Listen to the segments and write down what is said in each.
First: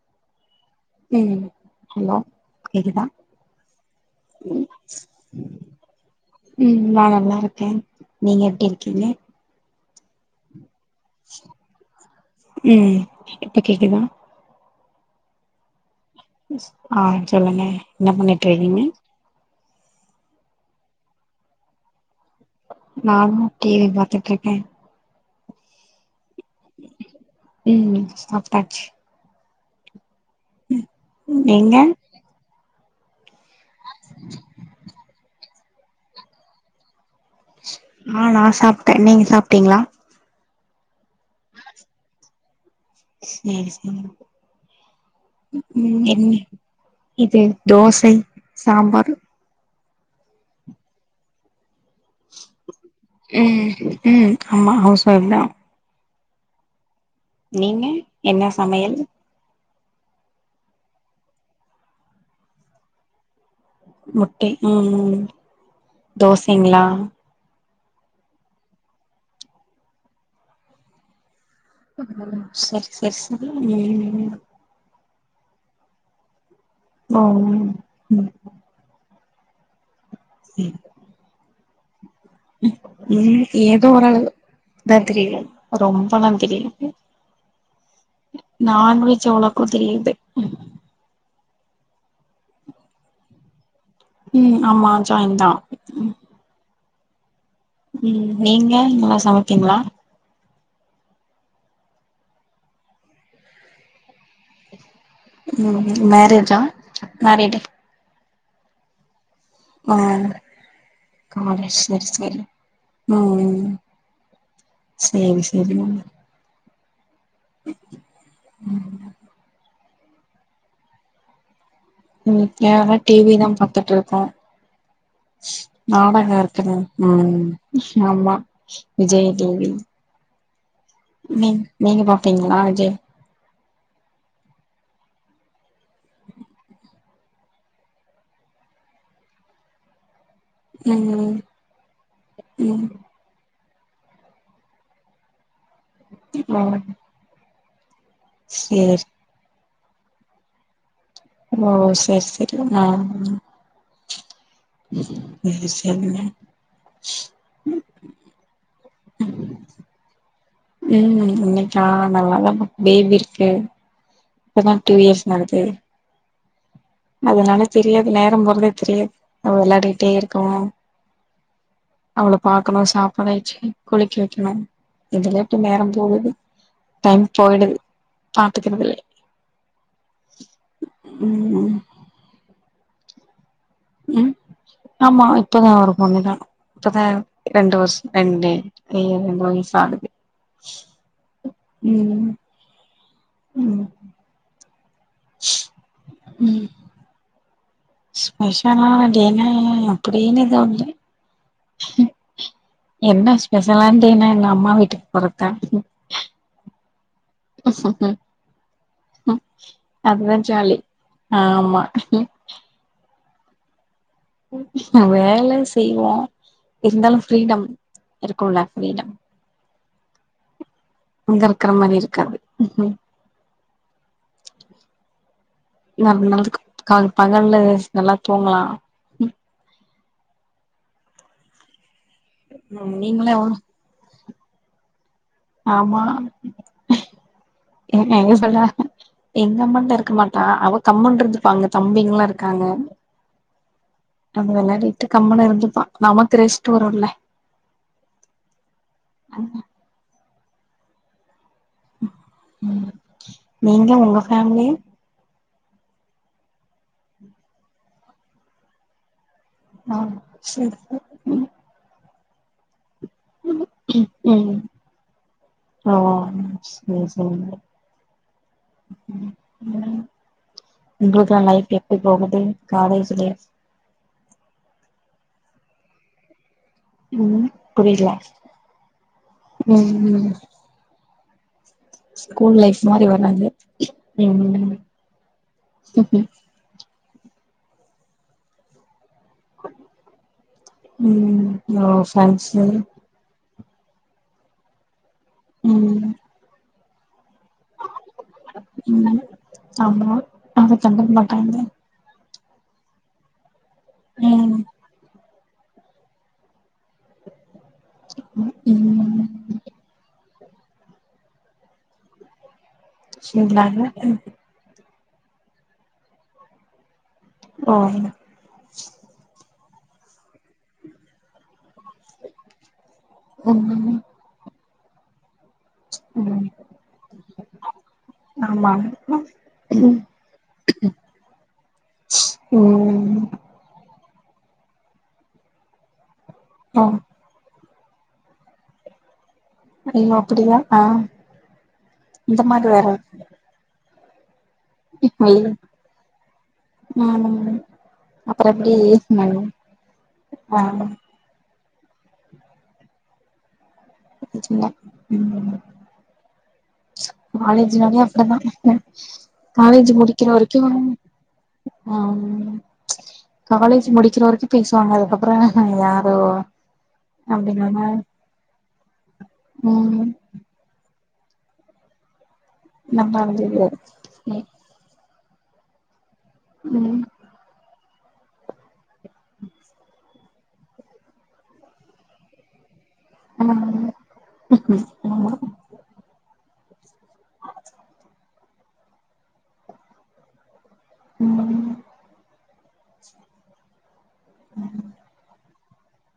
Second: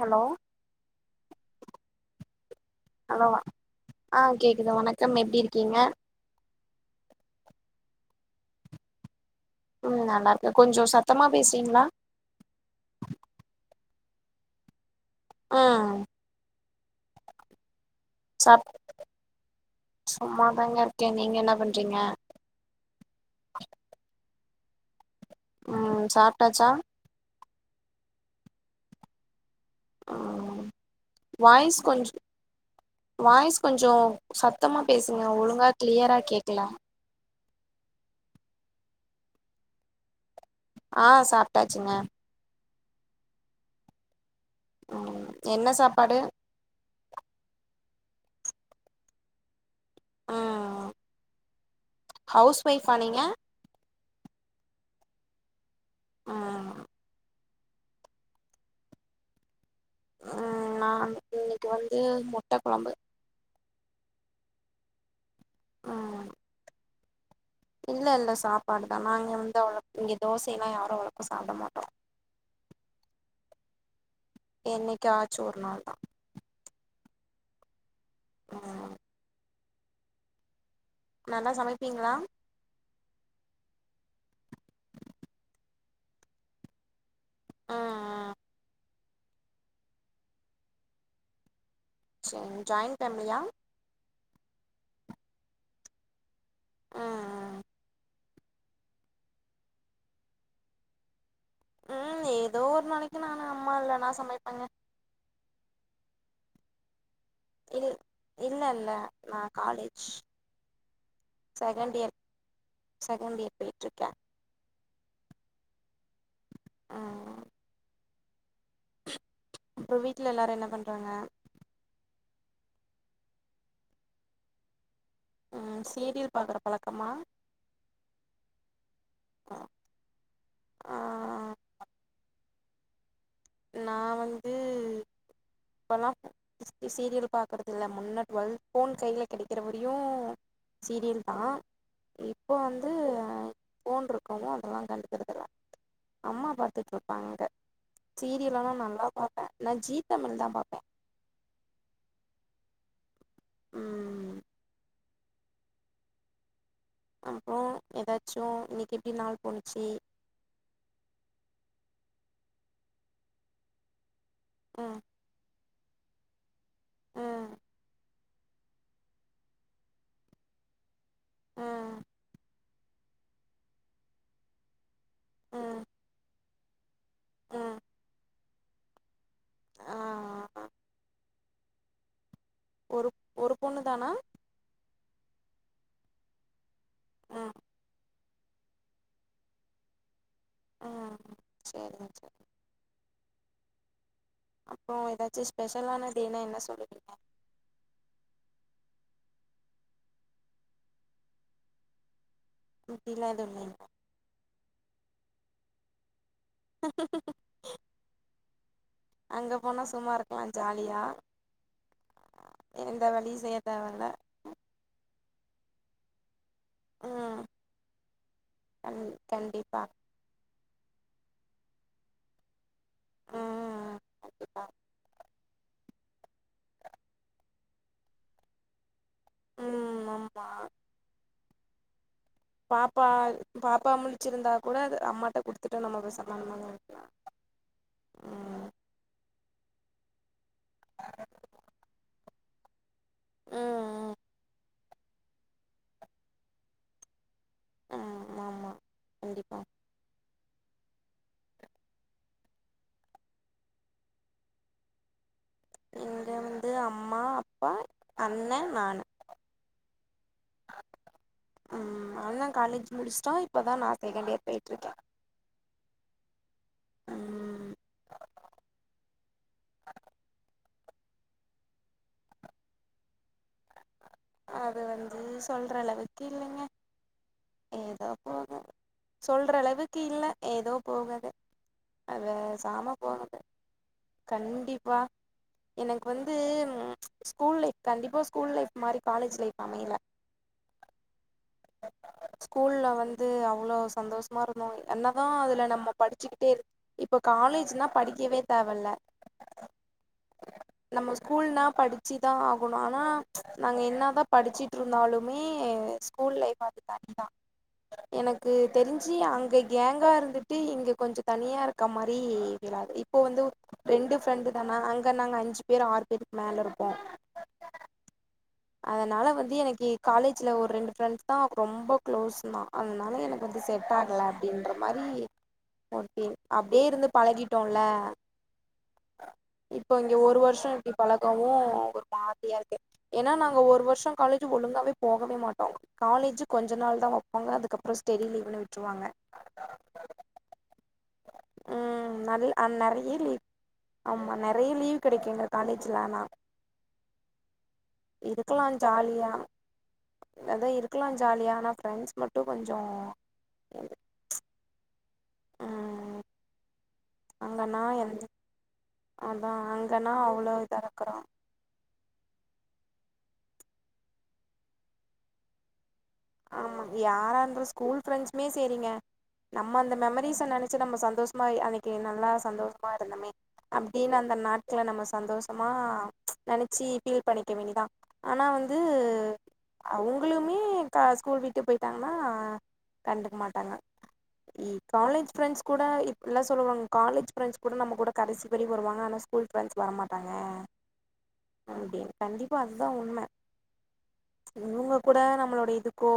Hello ம் hello கேக்குதா ஹலோவா ஆ கேக்குது வணக்கம் எப்டி இருக்கீங்க ம் நா நல்லாருக்கே நீங்க எப்டி இருக்கீங்க ம் நல்லாருக்கே கொஞ்சோ சத்தமா பேசுறிங்களா ம் இப்ப கேக்குதா ஆ ஆ சொல்லுங்க என்ன சாப் பண்ணிட்ருக்கிங்க சும்மாதாங்க இருக்கே நீங்க என்ன பண்றீங்க நானு டி வி பாத்துட்ருக்கே ம் சாப்ட்டாச்சா ம் சாப்ட்டாச்சு ஆ நீங்க வாய்ஸ் கொஞ்சோ வாய்ஸ் கொஞ்சோ சத்தமா பேசுங்க ஒழுங்கா கிளியரா கேக்கல ஆ நா சாப்ட்டே நீங்க சாப்ட்டீங்களா ஆ சாப்ட்டாச்சுங்க சேரி சேரி ம் என்ன ம் சாப்பாடு என்ன இது தோசை சாம்பார் ஆ ஆ ஆ ஹவுஸ் ஒய்ஃபா நீங்க ம் ம் ஆமா ஹவுஸ் ஒய்ஃப் தா ஆ நீங்க என்ன சமையல் ம் நா இன்னக்கு வந்து முட்ட கொழம்பு முட்டை ம் ம் ம் தோசைங்களா இல்ல இல்ல சாப்பாடு தா நாங்க வந்து அவ்ளோ இங்க தோசைல்ல யாரு அவ்ளோக்கா சாப்ட மாட்டோ ஆ சர் சர் சரி ம் ம் என்னைக்காச்சு ஒரு நாள்தா ஓ ஓ ம் ம் ம் நல்லா சமைப்பீங்களா ம் ஏதோ ஒருளவு தா தெரியு ரொம்பல்லா தெரியாது ம் ம் நான்வெஜ் அவ்ளோக்கா தெரியலம்பே சேர் ஜாய்ன் ஃபேம்லியா ம் ஆமா ஜாய்ன் தா ம் ம் ம் நீங்க நல்லா சமைப்பீங்களா ம் ஏதோ ஒரு நாளைக்கு நானு அம்மா இல்லன்னா சமைப்பங்க ம் மேரேஜா மேரீடு இல் இல்லல்ல நா ஆ காலேஜு காலேஜ் சர் சரி ம் செகண்ட் இயர் ம் போயிட்ருக்கே சேரி சேரிங்க ஆ ம் இப்ப வீட்ல எல்லாரு என்ன பண்றாங்க ம் எல்லாமே டி வி தா பாத்துட்ருக்கோ ம் சீரியல் நாடக பாக்குற இருக்குது பழக்கமா ம் ஆமா விஜய் டி வி ஆ நீங் நீங்க பாப்பீங்ளா விஜய் நா வந்து இப்பலா ப சீரியல் பாக்கறதில்ல முன்ன டுவெல்த் போன் கைல கெடைக்கிறவரியு சீரியல் ம் தா இப்போ வந்து ஃபோன் ருக்கவு அதலா கண்டுக்கர்துல அம்மா ம் பாத்துட்ருப்பாங்க சீரியல்லலா சேரி நல்லா பாப்ப நா ஜி தமிழ் தா பாப்ப ஓ செர் சரி நா ம் என்ன செய்முற அப்றோ ஏதாச்சு இன்னிக் எப்டி நாள் போணுச்சி ம் இன்னைக்கா நல்லாதா பேபி இருக்கு இப்பதா டூ ம் இயர்ஸ் நாளகே ம் அதனால தெரியாது நேரம் போறதே தெரியாது அவ வெளாடிட்டே இருக்கு ம் அவள பாக்கணு சாப்பாடு ஆய்ச்சி குளிக்க வெக்கிணு இதுலே இப்டி ம் நேரம் போகுது டைம் போயிடுது ம் பாத்துக்கிறதுலே ஆ ம் ஒரு ஒரு பொண்ணு தானா ம் ஆமா இப்பதா ஒரு பொண்ணுதா இப்பதா ம் ரெண்டு வர்ஷ் ரெண்டு [unintelligible] ஆகுது ம் சரிங்க ம் சரி ம் அப்போ ஏதாச்சு ஸ்பெஷலானடேனா ம் என்ன சொல்லுவீங்க ஸ்பெஷலான டேனா அப்டினு எதுவு இல்ல என்ன அப்படிலாம் எதுவும் இல்லைங்க ஸ்பெஷலான் டேனா என்ன அம்மா வீட்டுக் போறதா அங்க போனா சும்மா அதுதா இருக்கலா ஜாலி ஜாலியா ஆ ஆமா எந்த வேலயு செய்ய தேவல்ல வேல செய்வோ இர்ந்தாலு ம் ஃப்ரீடம் இருக்குல கண் ஃப்ரீடம் கண்டிப்பா உங்கருக்கிற மாரி இருக்காது ஆ ஆ அப்டிதா நம்ம நல்லதுக் கால் பகல்ல நல்லா தூங்லா ம் மம்மா பாப்பா நீங்களே எவ்ளோ பாப்பா முழ்ச்சிருந்தா கூட அது அம்மாட்ட குடுத்துட்டு நம்ம ஆமா பேசாம அம்மாங்க இருக்கலா என்ன எங்க சொல்ற ம் எங்க அம்மாட்ட இருக்க மாட்டா அவ கம்முன்ருந்துப்பா அங்க தம்பிங்லா இருக்காங்க ம் நம்ம வெளாடிட்டு கம்முனு இருந்துப்பா நமக்கு ரெஸ்ட்டு வருல்ல ஆ ஆமா கண்டிப்பா நீங்க உங்க ஃபேம்லி இங்க வந்து அம்மா அப்பா அண்ண நானு ஆ செரி ம் அண்ண காலேஜ் முடிச்டா இப்பதா நா செகெண்ட் இயர் ம் பேயிட்ருக்கே ஓ சேர் செரிங்க ம் உங்ளுக்லா லைஃப் எப்டி போகுது காலேஜுலேஃப் அது வந்து சொல்ற அளவுக்கு இல்லைங்க ம் ஏதோ புரியல போது சொல்ற ம் அளவுக்கு இல்ல ம் ஏதோ போகது ஸ்கூல் லைஃப் மாறி வராது ம் கண்டிப்பா எனக்கு வந்தூ ஸ்கூல் லைப் கண்டிப்பா ஸ்கூல் லைஃப் மாறி காலேஜ் லை அமையல ம் ஓ ஃப்ரெண்ட்ஸு ஸ்கூல்ல வந் வந்து அவ்ளோ சந்தோஷமா இருந்தோ என்னதா அதுல நம்ம ம் படிச்சுக்கிட்டே இரு இப்போ காலேஜின்னா படிக்கவே தேவல்ல ம் ஆமா அத கண்டுக் மாட்டாங்க சிதா ஆகணு ஆனா நாங்க என்னாதா ம் படிச்சிட்ருந்தாலு மே ஸ்கூல் லைப் அது தனிதா எனக்கு தெரிஞ்சி ம் அங்க கேங்கா இருந்துட்டு இங்க கொஞ்சோ தனியா இருக்க மாறி ஃபீழாது இ [unintelligible] இதுதானா அங்க நாங்க அஞ்சு பேரு ஆறு பேருக் மேலருப்போ ஓ அதனால வந்து எனக்கி காலேஜ்ல ஒரு ரெண்டு ஃப்ரெண்ட்ஸ் தா ரொம்ப க்ளோஸுனா அதுனால எனக்கு வந்து செட் ம் ஆகல அப்டின்ற மாரி ஓகே ம் அப்டியே இருந்து பழகிட்டோல ஆமா இப்போ இங்க ஒரு வருஷோ இப்டி பழகவு ஒரு மாதிரியா இருக்கு ம் ஏனா நாங்க ஒரு வருஷோ காலேஜு ஒழுங்காவே போகவே மாட்டோ காலேஜு கொஞ்ச ஓ நாள் தா வப் பாங்க அதுக்கப்றொ ஸ்டெடி லீவுனு விட்ருவாங்க ஐயோ அப்பிடியா ஆஹ் ம் இந்த நல் மாகு வேற நெறைய லீவ் ஆமா நெறைய லீவ் கெடைக்கு எங்க காலேஜிலலா மாம் அப்றொ எப்டி [unintelligible] ஆ லதா இருக்கலா ஜாலியா ஆனா ஃப்ரெண்ட்ஸ் மட்டு கொஞ்சோ நெஜந்தா உம் ம் அங்கன்னா காலேஜினாலே எந்த அப்டிதா அதா காலேஜி அங்கன்னா முடிக்கிற அவ்ளோ வரைக்கூ இதா இருக்குறோ ஆஹ் காலேஜி முடிக்கிற வரைக்கு பேசுவாங்க அதுக்கப்பறோ நா யாரோ அப்டி நம்ம மே சேரிங்க நம்ம அந்த மெமரீஸ நெனைச்சி நம்ம சந்தோஷ்மாய் அன்னைக்கி நல்லா சந்தோஷ நல்லா காரணமே இருந்தது அப்டின் அந்த நாட்கள நம்ம சந்தோஷமா நெனைச்சீ ம் ஃபீல் பண்ணிக்க வேண்டிதா ஆனா வந்து அவங்களுமே க ஸ்கூல் விட்டு பொயிட்டாங்கனா கண்டுக்க ஆமா மாட்டாங்க இ காலேஜ் ஃப்ரெண்ட்ஸ் கூட இப்பிட்லா சொல்லுவாங்க காலேஜ் ஃபிரண்ட்ஸ் கூட நம்ம கூட கடைசி வரைக் வருவாங்க ஆனா ஸ்கூல் ஃபிரண்ட்ஸ் வர மாட்டாங்க ம் அப்டீன் கண்டிப் பா அதுதா உண்ம இவங்க கூட நம்ளோட இதுக்கோ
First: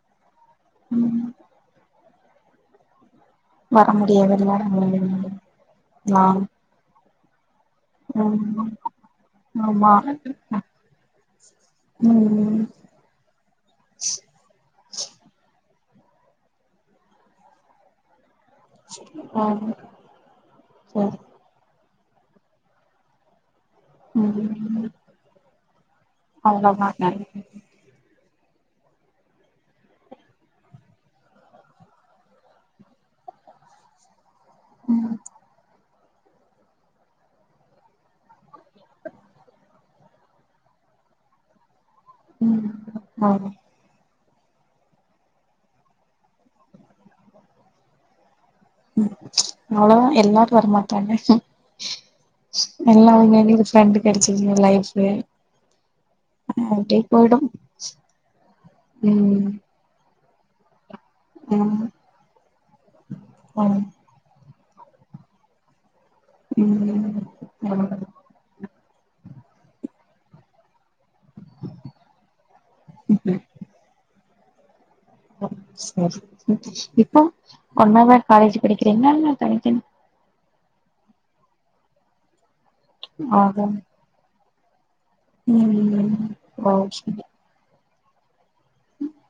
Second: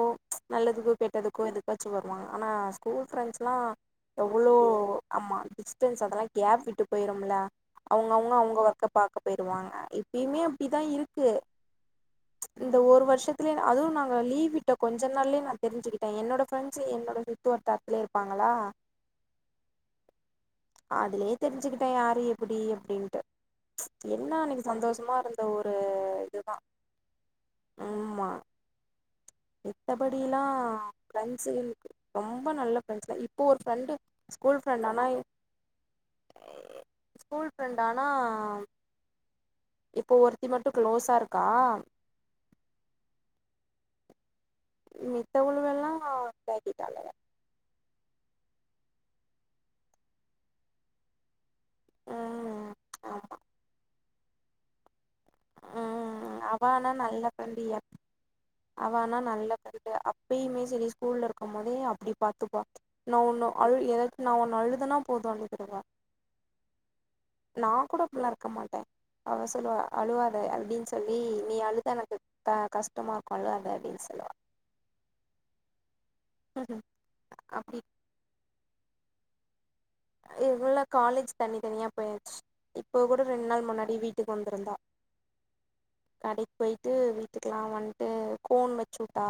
நல்லதுக்கோ ம் கெட்டதுக்கோ எதுக்காச்சு வருவாங்க ஆனா ஸ்கூல் ஃப்ரெண்ட்ஸ்லா வர எவ்வளோ முடியாதுல்ல ஆமா டிஸ்டன்ஸ் அதெல்லா ம் கேப் விட்டு பொயிருமுல அவுங்கவுங்க அவங்க ஒர்க்க பாக்க பொயிருவாங்க ஆமா இப்பயுமே அப்டிதா இருக்கு ம் இந்த ஒரு வருஷத்துலயே அதுவு நாங்க லீவி ட்ட கொஞ்ச நாள்லயே நா தெரிஞ்சுகிட்டே என்னோட ஃப்ரெண்ட்ஸி என்னோட சுட்டு வட்டார்த்லயே இருப்பாங்களா ஆமா சரி அதுலயே தெரிஞ்சுக்கிட்டே யாரு எப்பிடி அப்டின்ட்டு என்னா அன்னைக்கு ம் சந்தோஷம்மா இருந்த ஒரு இதுதா அவ்ளோதா உம்மா மித்தபடில்லா பிரண்ட்ஸுகள் ரொம்ப நல்ல பிரரெண்ட்ஸ் தா இப்போ ஒரு ஃப்ரெண்டு ஸ்கூல் ஃப்ரெண்ட் ஆனா ஸ்கூல் ஃப்ரெண்டானா இப்போ ஒருத்தி மட்டு க்ளோஸாருக்கா ம் மாரு மித்தவுலகஎல்லா தாக்கிட்டாங்க ம் அவ்ளவா எல்லார்க்க வரமாட்டாய்ங்க ம் நல்லா ஆமா இங்க எங்களுக்கு ப்ரெண்டு் கிடைச்சதுங்க லைஃப்லே ம் அ அவ ஆனா அப்டே நல்ல பொய்டு ஃப்ரெண்டு எ அவ ஆனா நல்ல ஃப்ரென்டு அப்பயுமே செலி ஸ்கூலருக்கும்மோதே ஆமா அப்புடி பாத்துப்பா நா ஒன்னு அழ் ஆமா ஏக் நா ஒன்னு அழுதண்ணா போது அழுதுருவா ம் நா கூட அப்பில்லா இருக்க மாட்டே அவ சொல்லுவா அழுவாத அப்டின் சொல்லி நீ அழுதா எனக்கு க கஷ்டமாஇர்க் அழாத அப்டின் சொல்லுவா ஓ செரி இப் இப்போ அப்டி ஒண்ணாவே காலேஜு படிக்கிறீங்களா இல்ல தனித்தனி இல்ல காலேஜ் தனி தனியா போயாச் இப்போ கூட ரெண்டு நாள் ஆஹா முன்னாடி வீட் டுக் வந்திருந்தா ம் கடைக்ஒ ஓ பொயிட்டு சரி வீட் டுக்கலா வன்ட்டு கோன் வச்சுட்டா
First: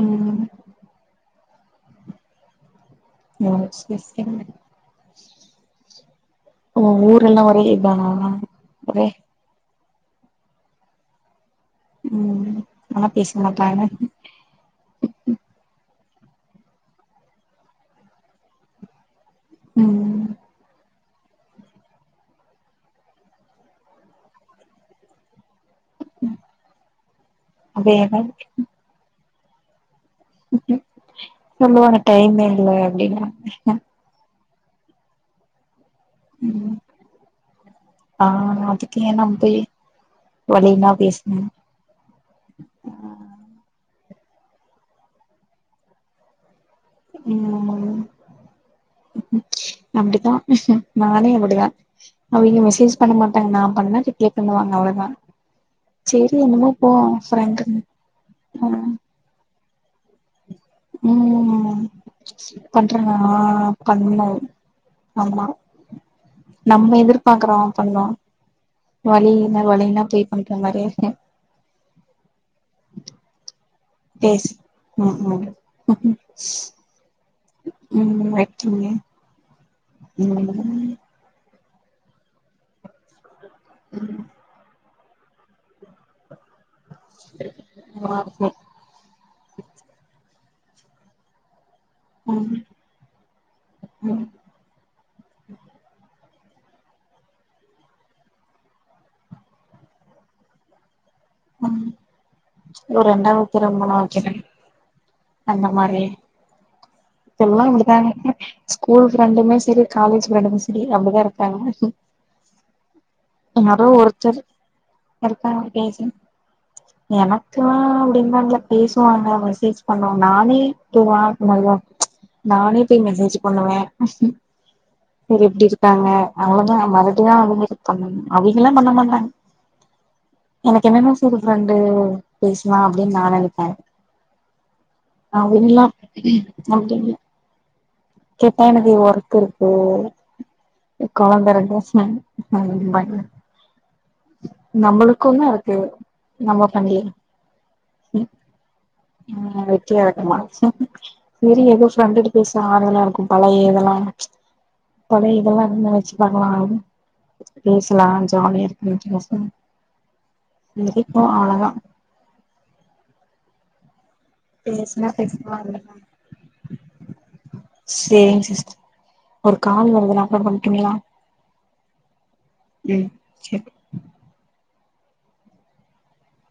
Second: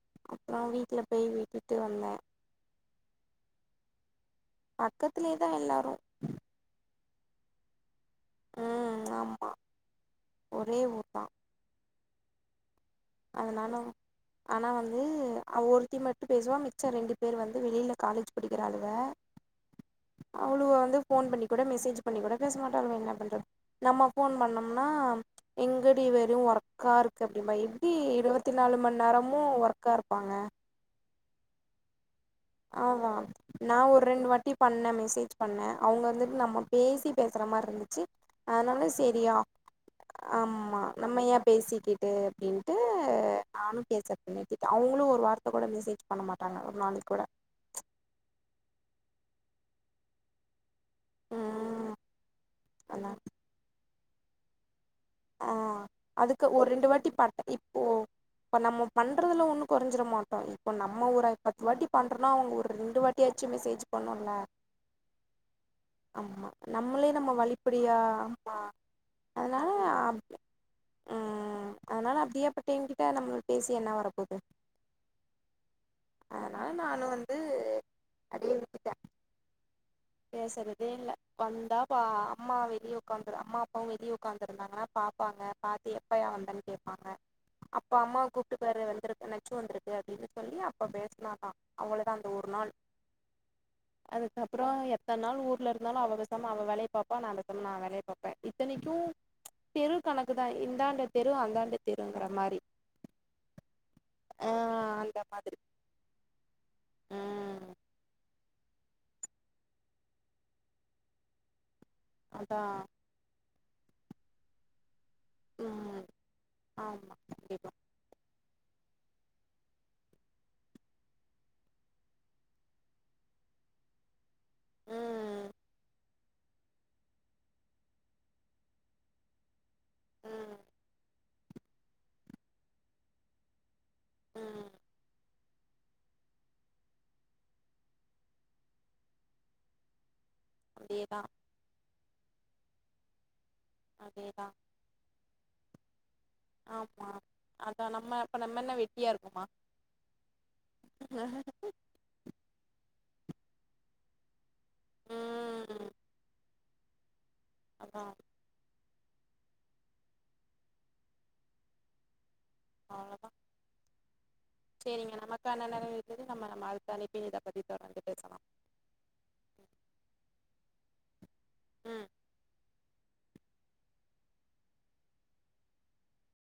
ம் அவ வீட்ல போய் விட்டுட்டு வந்தே. ஓ செர் செரிங்க பக்கத்துலே தா எல்லாரு ஓ ஊர்எல்லா ஒரேஇதான ம் ஆம்மா ஒரே ஊர் தா ம் ஆனா பேச அதனாலூ மாட்டாங்க ஆனா வந்து அவஒருத்தி மட்டு பேசுவா மிச்ச ரெண்டு பேரு வந்து வெளியில காலேஜ் படிக்கிறலுங்க ம் அவுளுவ வந்து ஃபோன் பண்ணி கூட மெசேஜ் பண்ணி கூட பேச மாட்டாள்ளுவ என்ன பண்ற நம்ம ஃபோன் பண்ணம்னா எங்கடி வெறும் ஒர்க்காருக்கு அப்படிம்பா எப்டி அதேதா இருவத்தி நாலு மணி நேரமு ஒர்க்கா இருப்பாங்க. ம் சொல்லுவாங்க டைமே இல்ல ஆவா அப்டின்னாங்க நா ஒரு ரெண்டு வாட்டி பண்ணே, மெசேஜ் பண்ணே அவுங்க அந்து நம்ம ம் பேசி பேசுற மார்ருந்துச்சு ஆ அதனால அதுக்கு ஏ செரியா நம்ம போய் ஆம்மா வழினா நம்ம ஏ பேசுனே பேசிக்கிட்டு அப்டின்ட்டு நானு பேசற்து நிர்திட்ட அவுங்களும் ஒரு வார்த்த கூட மெசேஜ் பண்ண மாட்டாங்க ஒரு நாளு ம் அப்டிதா நானே அப்டிதா ம் அவ இங்கமெசேஜ் அதா பண்ண மாட். நா பண்ணா ரிப்ளே பண்ணுவா அவ்ளதா அ அதுக்கு ஒரு ரெண்டு வாட்டி பாட் ஃப்ரெண்டுன்னு இப்போ ஆ பன்நம்ம பண் பண்ணுறதுல ஒன்னு கொறஞ்சிற மாட்டோ இப்போ நம்ம ஒரு பத்து ம் வாட்டி பண்றோன்னா அவுங்க ஒரு ரெண்டு பண்றனா வாட்டியாச்சு மெசேஜ் பண்ணுல்ல. ஆம்மா ஆமா நம்ம நம்மளே எதிர்பாக்குறோ வழிப்படியா பண்றோ. ஆமா வலி என்ன அதனால வலி நா அப் பே பண்ற மாரி [unintelligible] ம் அதனால அப்டியே பட்டெங்கிட்ட நம்ம பேசி என்னா வரப்போது பேசு ம் ம் அதனால நானு வந்து [unintelligible] பேசுறதே ஒரு இல்ல வந்தா அம்மா வெளியே உட்காந்து அம்மா அப்பாவு வெளிய உட்காந்து வந்து இருந்தாங்கான்னா பாப்பாங்க பாத்து எப்பயா வந்த கேட்ப அப்ப அம்மா கூப்ட்டு பேரு வந்திருக்கு நச்சு வந்திருக்கு அப்டின்னு சொல்லி அப்ப பேசுனாதா அவ்ளதா அந்த ஒரு நாள் அதுக்கப்பற எத்தன நாள் ஊர்ல இருந்தாலு அவ பேசாம அவ வேலய பாப்ப நா வேலய பார்ப்ப இத்தனைக்கும் தெரு கணக்குதா இந்தாண்ட தெரு அந்தாண்ட தெருங்கிற மாதிரி ரெண்டாவது ஆ அந்த மாதிரி இந்த மாதிரி இப்ப எல்லா உம் இப்டிதாங்க ஸ்கூல் ஃப்ரெண்டுமே சரி காலேஜ் ஃப்ரண்டுமே சரி அப்டிதா இருக்காங்க. அதா யாரோ ஒருத்தர் இருக்க பேஜ உம் ஆமா கண்டிப்பா எனக்குலா அப்டிலா இல்ல பேசுவாங்க மசேஜ் பண்ணோ நானே [unintelligible] நானே போய் மெசேஜ் பண்ணுவ சேரி உம் எப்டி இருக்காங்க. அவ்ளவுதா மறுபடில்லா அவளுங்கள்ளா பண்ணு அவங்கல்லா பண்ண மாட்டாங்க உம் எனக்கு என்னன்னு புது ஃப்ரெண்டு பேசுன்னு அப்டின்னு நா நினைப்ப ம் அவளுகள்ளா அப்டி இல்ல கேட்ட எனக்கு ஒர்க் இருக்கு அதேதான் கொழந்த இருக்கு சொல்லி [unintelligible] அதேதா நம்மளுக்கும் தா இருக்கு நம்ம பண்ணுலயா அதா நம்ம நம்ம என்ன வெட்டியா இருக் நம்ம என்ன வெட்டியா இருக்கோமா சரி ஏதோ ஃப்ரெண்டுட்டு பேச ஆறுதல்லா இருக்கும் பழய இதெல்லா ச்சு பழய இதெல்லா உம் ஞாபக வச்சு பண்லா பேசலா அதான் ஜாலிய இரு [unintelligible] சிரிப்போ அவுலதா அவ்வளதா பேசுனா சரிங்க பேசலா நமக்கன்னா நேர இல்லனா இருக்குது நம்ம நம்ம அடுத்த அழைப்பின் இத பத்தி தொடர்ந்து பேசலா சேரிங்க சிஸ்டர் ஒரு கால் வருது நா அப்பர பண்ணுட்டுங்களா ம் ம் சரி